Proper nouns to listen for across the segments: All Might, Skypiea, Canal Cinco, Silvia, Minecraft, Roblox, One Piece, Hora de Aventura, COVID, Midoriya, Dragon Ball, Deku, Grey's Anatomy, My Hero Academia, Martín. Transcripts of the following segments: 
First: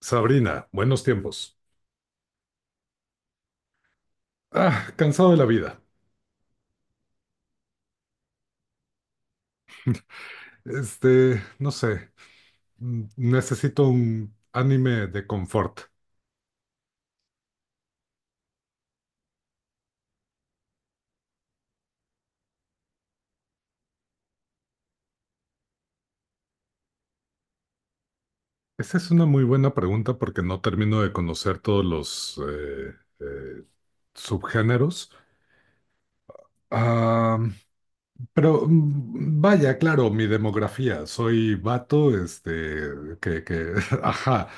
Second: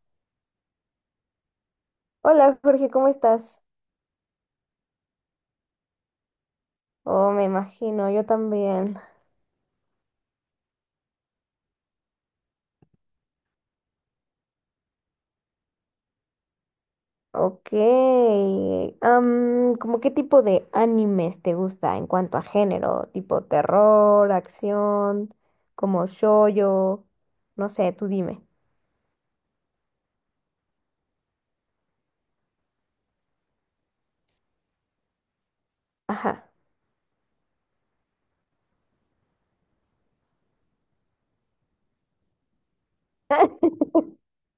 Sabrina, buenos tiempos. Hola Jorge, ¿cómo estás? Cansado de la vida. Oh, me imagino, yo también. No sé, necesito un anime de confort. Ok. ¿Cómo qué tipo de animes te gusta en cuanto a género? Tipo terror, acción, como shoujo, no sé, tú dime. Esa es una muy buena pregunta porque no termino de conocer todos los eh, subgéneros. Ajá. Ah, pero vaya, claro, mi demografía. Soy vato, que, que, ajá.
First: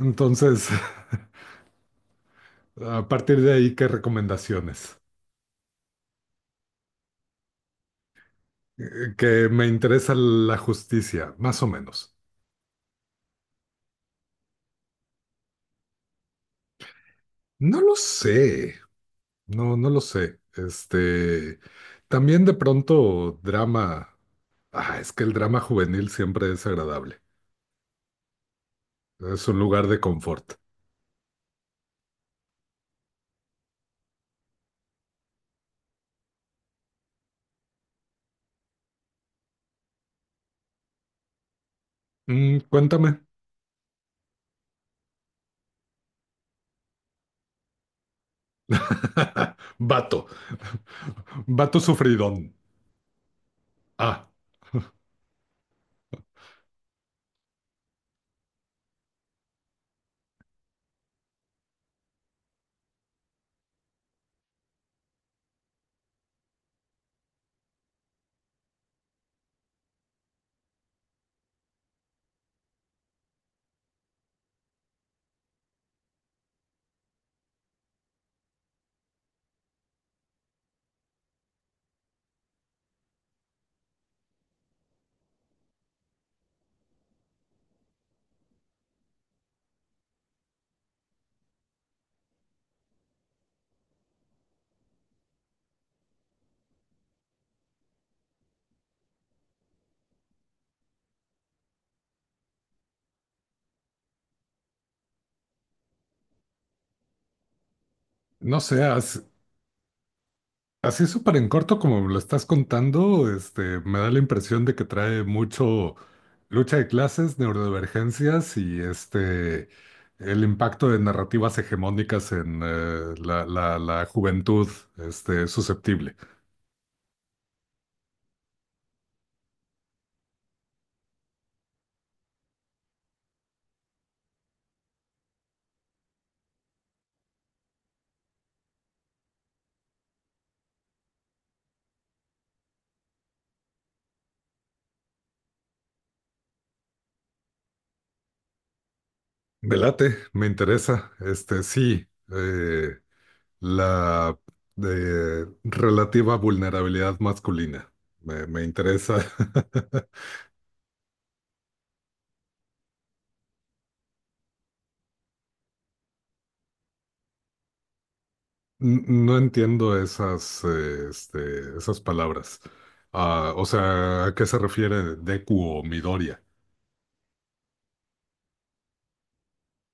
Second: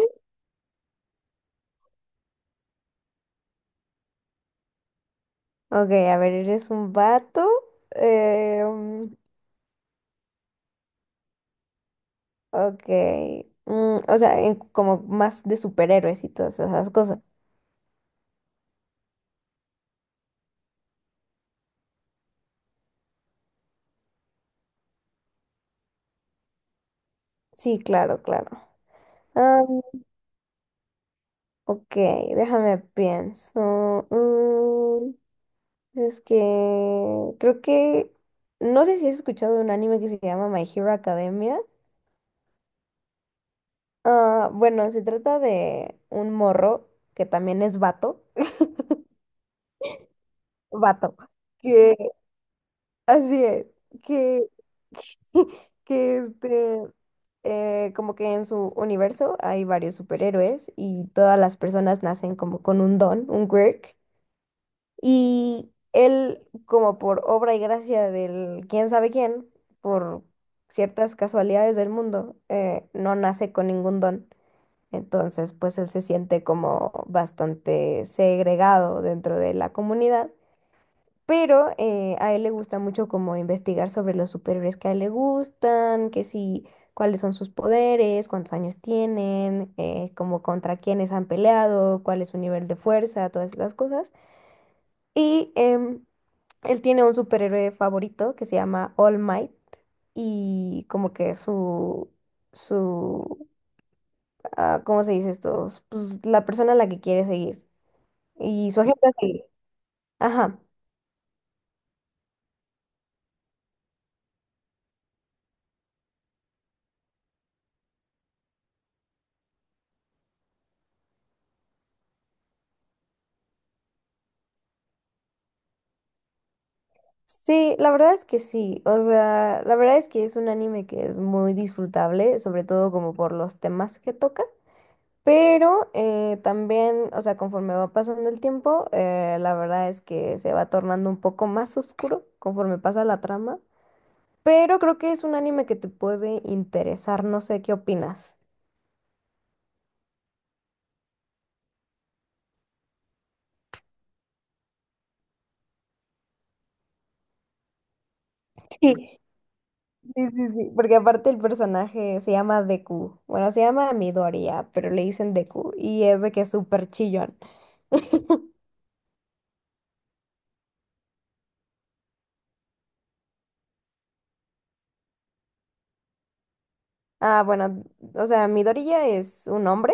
Entonces, a partir de ahí, ¿qué recomendaciones? Ok, a ver, eres un vato. eh, mm, Que me interesa la justicia, más o menos. ok. O sea, como más de superhéroes y todas esas cosas. No lo sé, no lo sé. También de pronto drama. Es que el drama juvenil siempre es agradable. Sí, claro, claro. Es un lugar de confort. Ok, déjame pienso. Es que creo que no sé si has escuchado de un anime que se llama My Hero Academia. Mm, cuéntame. Ah, bueno, se trata de un morro que también es vato. Vato, Vato. vato Que sufridón. así es. Ah, Que, que este. Como que en su universo hay varios superhéroes y todas las personas nacen como con un don, un quirk. Y él, como por obra y gracia del quién sabe quién, por ciertas casualidades del mundo, no nace con ningún don. Entonces, pues él se siente como bastante segregado dentro de la comunidad. Pero a él le gusta mucho como investigar sobre los superhéroes que a él le gustan, que si, cuáles son sus poderes, cuántos años tienen, como contra quiénes han peleado, cuál es su nivel de fuerza, todas las cosas. Y él tiene un superhéroe favorito que se llama All Might y como que su, ¿cómo se dice esto? Pues la persona a la que quiere seguir no y su ejemplo a seas. seguir. Ajá. Así súper en corto como me lo estás contando, me da la impresión de que trae mucho lucha de clases, neurodivergencias y el impacto de narrativas hegemónicas en la juventud susceptible. Sí, la verdad es que sí. O sea, la verdad es que es un anime que es muy disfrutable, sobre todo como por los temas que toca. Pero también, o sea, conforme va pasando el tiempo, la verdad es que se va tornando un poco más oscuro conforme pasa la trama. Pero creo que es un anime que te puede interesar, no sé qué opinas. Me late, me interesa. Este, sí, la de relativa vulnerabilidad masculina. Me interesa. Sí, sí, sí, sí, porque aparte el personaje se llama Deku. Bueno, se llama Midoriya, pero le dicen Deku y es de que es súper chillón. No entiendo esas, esas palabras. Ah, o sea, ¿a qué se refiere Deku o Midoriya? Ah, bueno, o sea, Midoriya es un hombre,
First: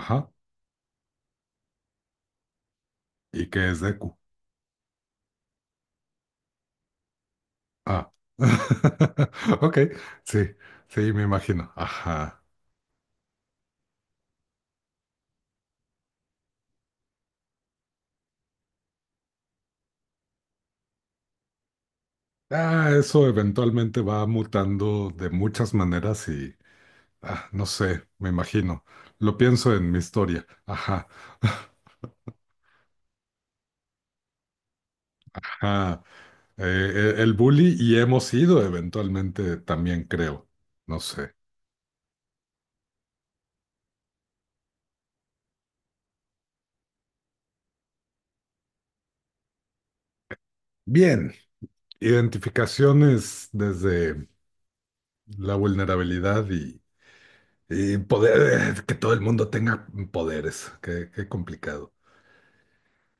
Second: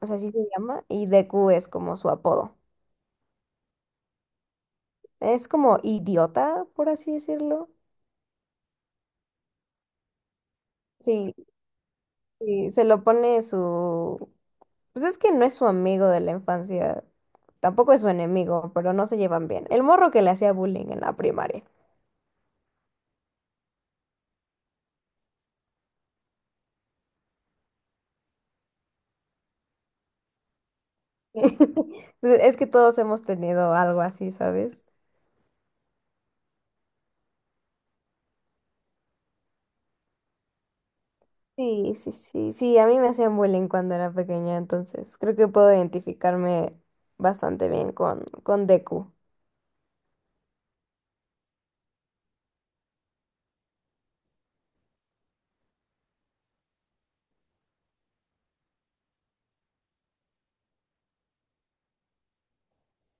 o sea, así se llama, y Deku es como su apodo. ¿Y qué es Deku? Es como idiota, por así decirlo. Ah. Ok, sí, sí, me Sí, imagino. Ajá. sí, se lo pone su... Pues es que no es su amigo de la infancia, tampoco es su enemigo, pero no se llevan bien. El morro que le hacía bullying en la primaria. Eso eventualmente va mutando de muchas maneras ah, no sé, me imagino. Lo pienso en mi historia. Ajá. Pues es que todos hemos tenido algo así, ¿sabes? Ajá. El bully y hemos ido eventualmente también, creo. No sé. Sí, sí, sí, sí, a mí me hacían bullying cuando era pequeña, entonces creo que puedo identificarme bastante bien con Deku. Bien. Identificaciones desde la vulnerabilidad y poder, que todo el mundo tenga poderes. Qué, qué complicado.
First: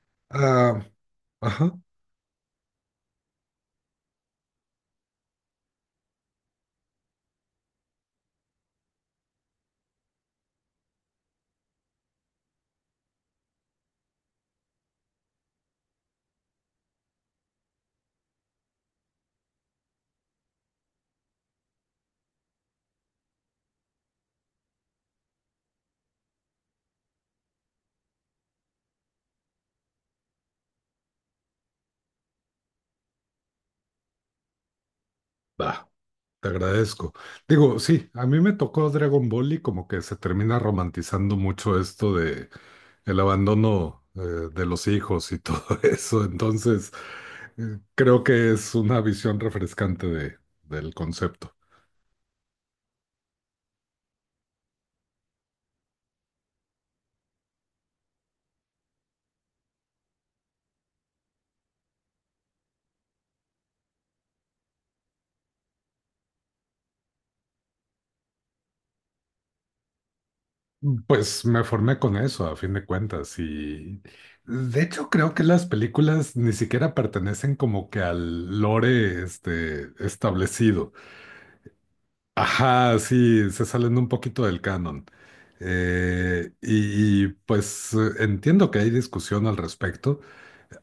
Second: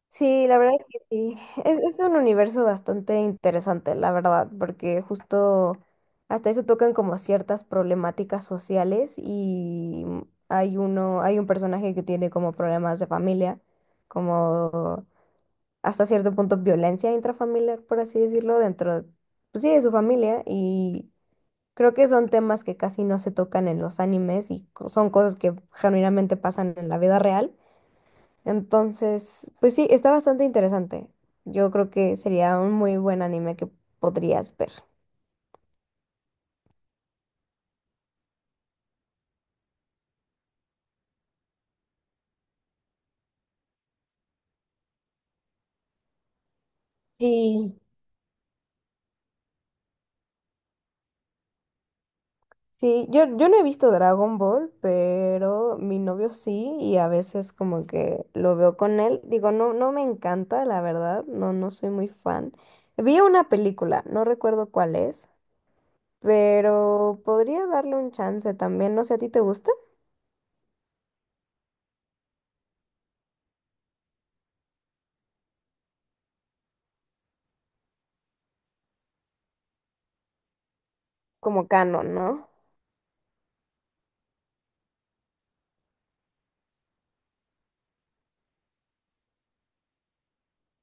Sí, la verdad Ah, es que sí. ajá, Es un universo bastante interesante, la verdad, porque justo hasta eso tocan como ciertas problemáticas sociales y hay uno, hay un personaje que tiene como problemas de familia, como hasta cierto punto violencia intrafamiliar, por así decirlo, dentro, pues sí, de su familia y creo que son temas que casi no se tocan en los animes y son cosas que genuinamente pasan en la vida real. Entonces, pues sí, está bastante interesante. Yo creo que sería un muy buen anime que podrías ver. va, te agradezco. Digo, sí, a mí me tocó Dragon Ball y como que se termina romantizando mucho esto de el abandono de los hijos y todo eso. Entonces, Sí. Creo que es una visión refrescante de, del concepto. Sí, yo no he visto Dragon Ball, pero mi novio sí, y a veces como que lo veo con él. Digo, no, no me encanta, la verdad, no, no soy muy fan. Vi una película, no recuerdo cuál es, pero podría darle un chance también. No sé, ¿a ti te gusta? Pues me formé con eso, a fin de cuentas, y de hecho creo que las películas ni siquiera pertenecen como que al lore este, establecido. Como canon, ¿no? Ajá, sí, se salen un poquito del canon. Pues entiendo que hay discusión al respecto.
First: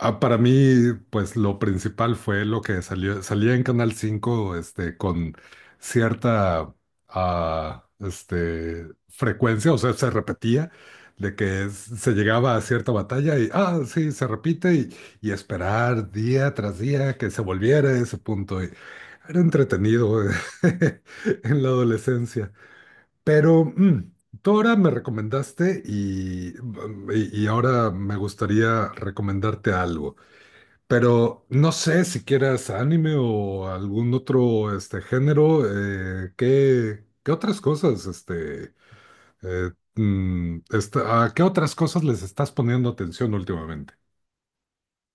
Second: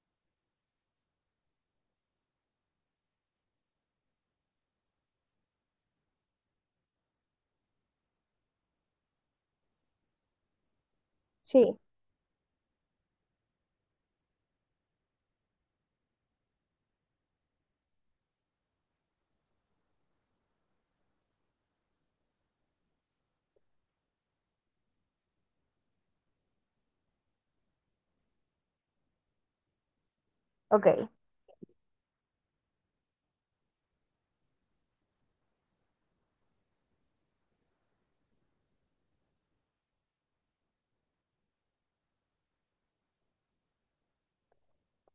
Para mí, pues lo principal fue lo que salía en Canal 5 con cierta, frecuencia, o sea, se repetía, de que Sí. se llegaba a cierta batalla y, ah, sí, se repite y esperar día tras día que se volviera a ese punto. Y era entretenido en la adolescencia. Pero tú ahora me recomendaste y ahora me gustaría recomendarte algo. Ok. Pero no sé si quieras anime o algún otro este género, ¿qué, qué otras cosas, eh, a qué otras cosas les estás poniendo atención últimamente?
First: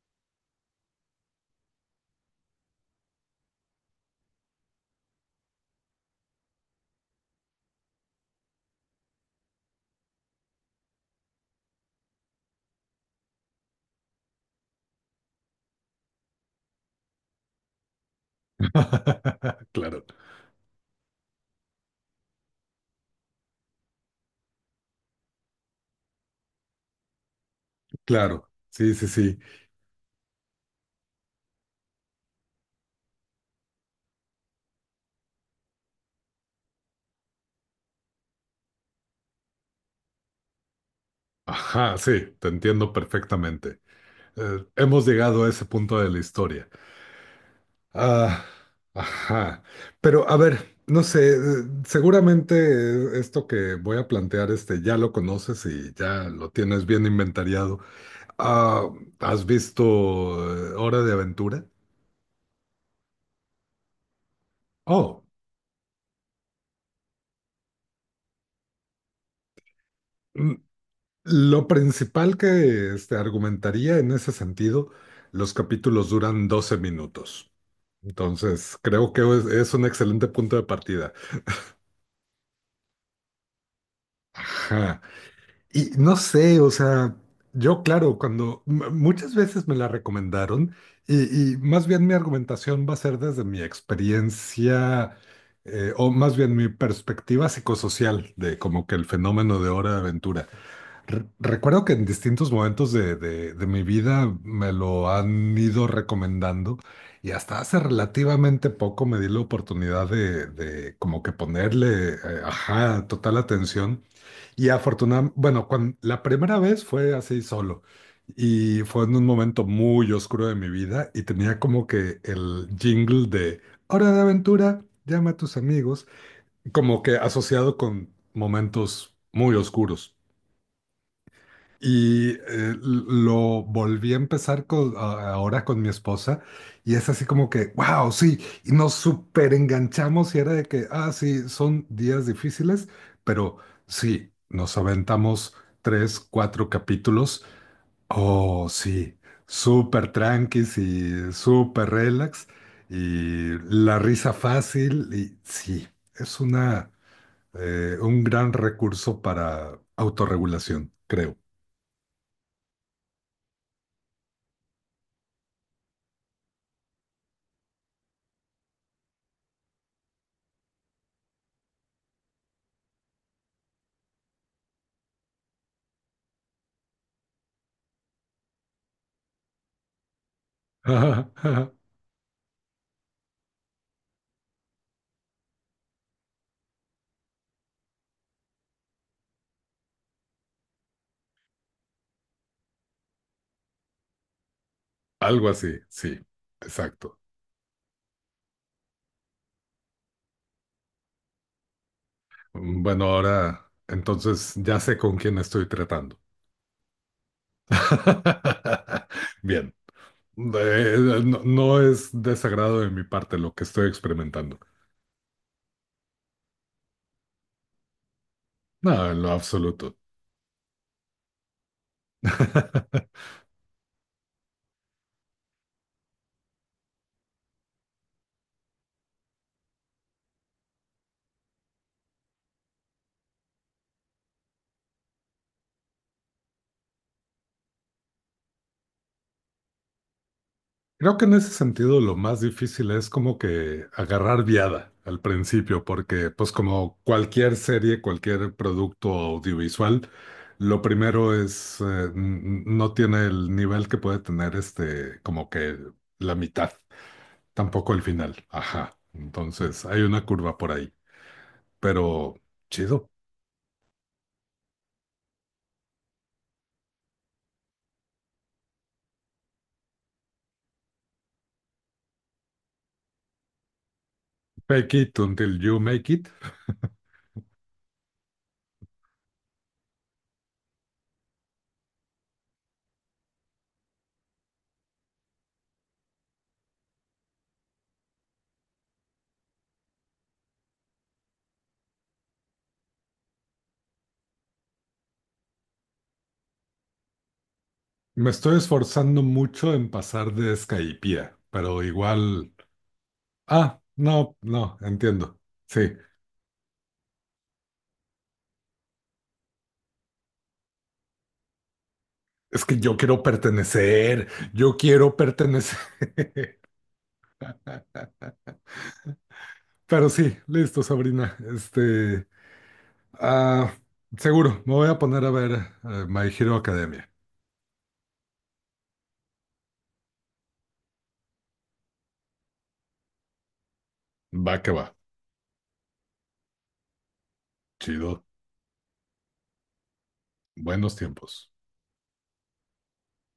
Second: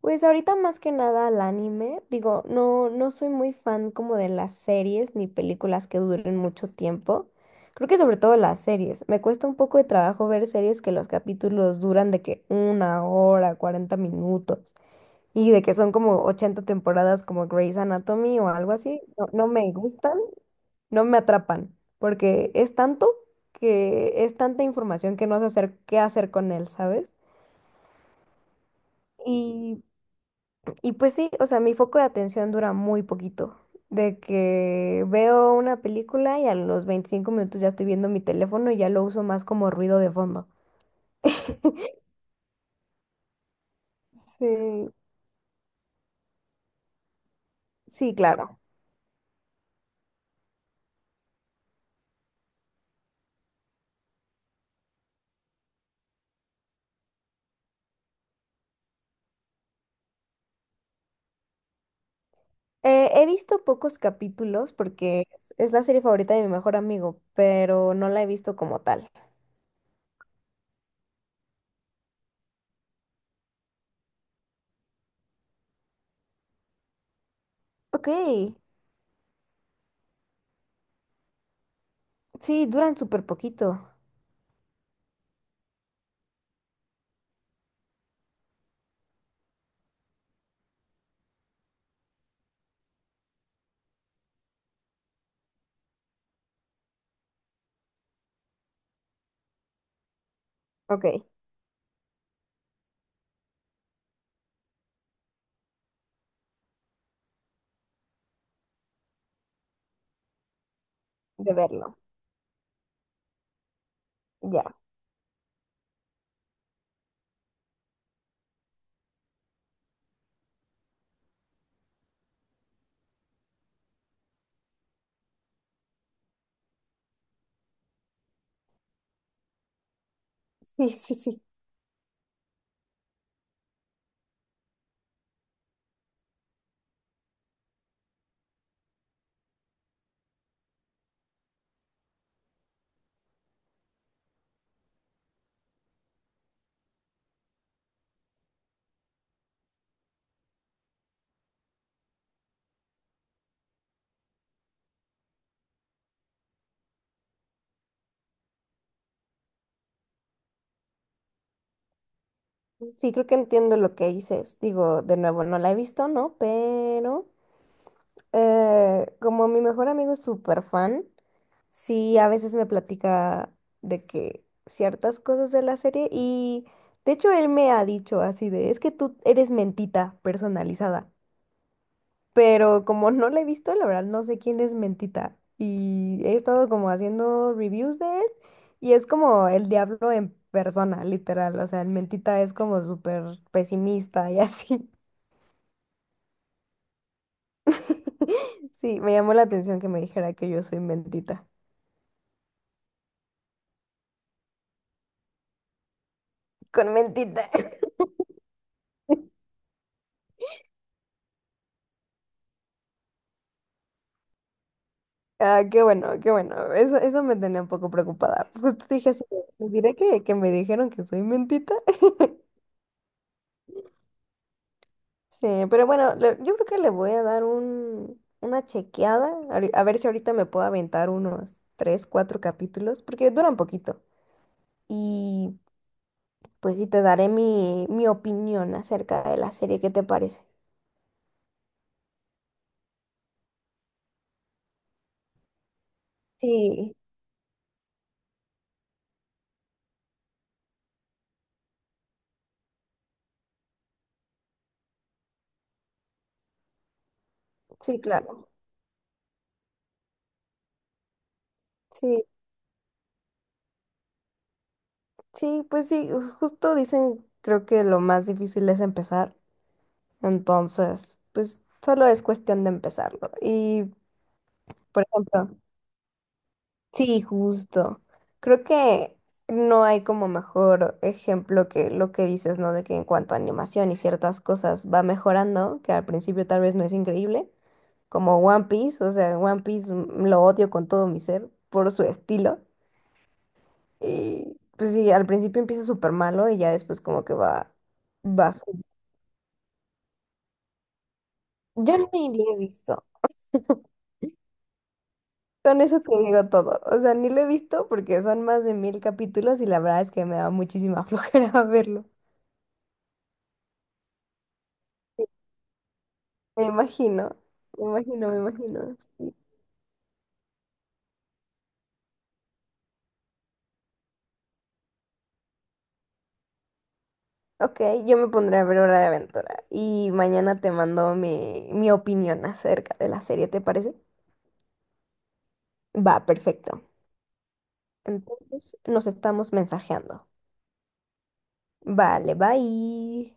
Pues ahorita más que nada al anime, digo, no, no soy muy fan como de las series ni películas que duren mucho tiempo. Creo que sobre todo las series. Me cuesta un poco de trabajo ver series que los capítulos duran de que una hora, 40 minutos y de que son como 80 temporadas como Grey's Anatomy o algo así. No, no me Claro, gustan, no me atrapan, porque es tanto que es tanta información que no sé hacer qué hacer con él, ¿sabes? claro, sí, sí, sí. Y Y pues sí, o sea, mi foco de atención dura muy poquito. De que veo una película y a los 25 minutos ya estoy viendo mi teléfono y ya lo uso más como ruido de fondo. Ajá, sí, te entiendo perfectamente. Sí, Hemos llegado a ese punto de la historia. sí, Ah, claro. ajá. Pero a ver, no sé, seguramente esto que voy a plantear, ya lo conoces y ya lo tienes bien inventariado. Ah, ¿has visto Hora de Aventura? He visto pocos capítulos Oh, porque es la serie favorita de mi mejor amigo, pero no la he visto como tal. mm, lo principal que este, argumentaría en ese sentido, los capítulos duran 12 minutos. Ok, Entonces, creo que es un excelente punto de partida. sí, duran súper poquito. Ajá. Y no sé, o sea, yo claro, cuando muchas veces me la recomendaron y más bien mi argumentación va a ser desde mi experiencia o más bien mi perspectiva psicosocial de como que el fenómeno de Hora de Aventura. Ok, Recuerdo que en distintos momentos de mi vida me lo han ido recomendando y hasta hace relativamente poco me di la oportunidad de como que de verlo. ponerle, ajá, total atención. Y Ya. afortunadamente, bueno, la primera vez fue así solo y fue en un momento muy oscuro de mi vida y tenía como que el jingle de Hora de aventura, llama a tus amigos, como que asociado con momentos muy oscuros. Sí, sí, sí. Y lo volví a empezar ahora con mi esposa y es así como que, wow, sí, y nos súper enganchamos y era de que, ah, sí, son días difíciles, pero sí, nos aventamos tres, cuatro capítulos, oh, sí, súper tranquis y súper relax y la risa fácil y sí, es una, un gran recurso para autorregulación, creo. Sí, creo que entiendo lo que dices. Digo, de nuevo, no la he visto, ¿no? Pero como mi mejor amigo es súper fan, sí, a veces me platica de que ciertas cosas de la serie y de hecho él me ha dicho así de, es que tú eres mentita personalizada, Ajá, ajá. pero como no la he visto, la verdad no sé quién es mentita y he estado como haciendo reviews de él y es como el diablo en persona, literal, o sea, el mentita es como súper pesimista y así. Algo así, sí, exacto. Sí, me llamó la atención que me dijera que yo soy mentita. Mm, bueno, ahora entonces ya sé con quién estoy tratando. Con mentita. Bien, Eh, no, no es desagrado de mi parte lo que estoy experimentando. Ah, qué bueno, qué bueno. Eso me tenía un poco preocupada. Justo dije No, en así, lo de, ¿les absoluto. diré que me dijeron que soy mentita? Sí, pero bueno, yo creo que le voy a dar un, una chequeada, a ver si ahorita me puedo aventar unos tres, cuatro capítulos, porque duran poquito. Y pues sí, te daré mi opinión acerca de la serie, ¿qué te parece? Creo que en ese sentido lo más difícil es como que agarrar viada al principio, porque pues Sí, como cualquier serie, cualquier producto audiovisual, lo primero es, no tiene el nivel que puede tener este, como que la mitad, tampoco sí, el final. claro. Ajá. Entonces hay una curva por ahí, Sí, pero chido. sí, pues sí, justo dicen, creo que lo más difícil es empezar. Entonces, pues solo es cuestión de empezarlo. Y, Fake por it ejemplo, until you make it. sí, justo. Creo que no hay como mejor ejemplo que lo que dices, ¿no? De que en cuanto a animación y ciertas cosas va mejorando, que al principio tal vez no es increíble, como One Piece, o sea, One Piece lo odio con todo mi ser por su estilo. Y pues sí, al principio empieza súper malo y ya después como que va, Me va. estoy esforzando mucho en pasar de Skypiea, pero Yo no ni igual. lo he visto. Ah, no, no, entiendo. Con Sí, eso te digo todo. O sea, ni lo he visto porque son más de 1000 capítulos y la verdad es que me da muchísima flojera verlo. es que yo quiero pertenecer, yo quiero Sí, pertenecer. me imagino, me imagino, me imagino. Sí. Pero sí, listo, Sabrina. Ah, seguro, me voy a poner a ver My Hero Academia. Ok, yo me pondré a ver Hora de Aventura y mañana te mando mi opinión acerca de la serie, ¿te parece? Va que va, Va, perfecto. chido, Entonces, nos estamos mensajeando. buenos tiempos. Vale, bye.